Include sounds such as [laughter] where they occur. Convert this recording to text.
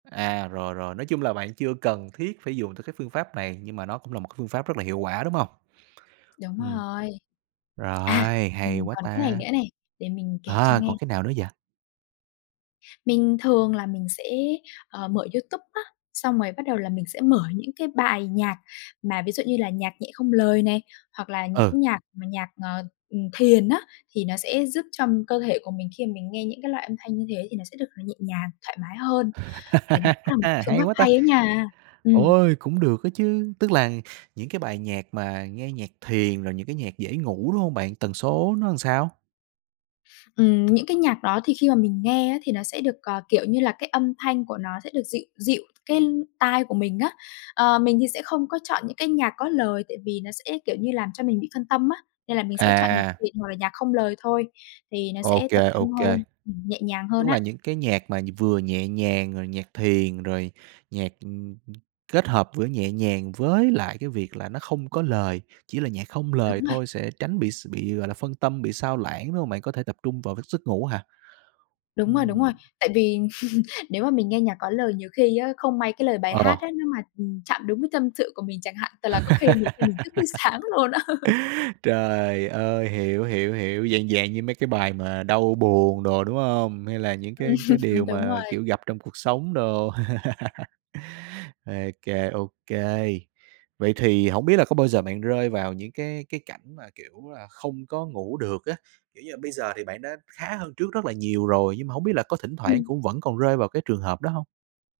À, rồi, rồi, nói chung là bạn chưa cần thiết phải dùng tới cái phương pháp này, nhưng mà nó cũng là một cái phương pháp rất là hiệu quả, đúng hông? Đúng Ừm. rồi. À, Rồi, hay mình quá còn cái này ta. nữa này, để mình kể cho À, nghe. còn cái nào nữa vậy? Mình thường là mình sẽ, ờ, mở YouTube á, xong rồi bắt đầu là mình sẽ mở những cái bài nhạc mà ví dụ như là nhạc nhẹ không lời này, hoặc là Ừ. những nhạc mà nhạc, ờ, ừm, thiền á thì nó sẽ giúp cho cơ thể của mình khi mà mình nghe những cái loại âm thanh như thế thì nó sẽ được nhẹ nhàng, thoải mái hơn. Thì nó cũng là [laughs] một cái phương Hay pháp quá ta! hay ấy nha. Ừm. Ôi, cũng được đó chứ, tức là những cái bài nhạc mà nghe nhạc thiền rồi những cái nhạc dễ ngủ, đúng hông bạn? Tần số nó làm sao? Ừm, những cái nhạc đó thì khi mà mình nghe á thì nó sẽ được, ờ, kiểu như là, cái âm thanh của nó sẽ được dịu dịu cái tai của mình á. Ờ, mình thì sẽ không có chọn những cái nhạc có lời tại vì nó sẽ, kiểu như, làm cho mình bị phân tâm á, nên là mình sẽ chọn nhạc À. thiền hoặc là nhạc không lời thôi, thì nó Ô sẽ tập kê, ô trung kê. hơn, ừm, nhẹ nhàng hơn Tức là á. những cái nhạc mà vừa nhẹ nhàng, rồi nhạc thiền, rồi nhạc, ừm, kết hợp vữa nhẹ nhàng với lại cái việc là nó không có lời, chỉ là nhạc không lời Đúng rồi. thôi sẽ tránh bị x bị, gọi là, phân tâm, bị xao lãng, đúng hông? Bạn có thể tập trung vào cái giấc ngủ hả? Đúng rồi, đúng rồi, Ừm. tại vì [laughs] nếu mà mình nghe nhạc có lời nhiều khi á, không may cái lời bài Ờ. hát á nếu mà, ừm, chạm đúng cái tâm sự của mình chẳng hạn, thật là có khi nhiều khi mình thức đến sáng [laughs] luôn á. [laughs] Trời ơi, hiểu, hiểu, hiểu. Dạng dạng như mấy cái bài mà đau buồn đồ, đúng hông? Hay là những cái cái Ừm. điều Đúng mà, rồi. kiểu, gặp trong cuộc sống đồ. [laughs] Ô kê, ô kê. Vậy thì hổng biết là có bao giờ bạn rơi vào những cái cái cảnh mà, kiểu là, không có ngủ được á. Kiểu như là, bây giờ thì bạn đã khá hơn trước rất là nhiều rồi nhưng mà hông biết là có thỉnh thoảng Ừm. cũng vẫn còn rơi vào cái trường hợp đó hông?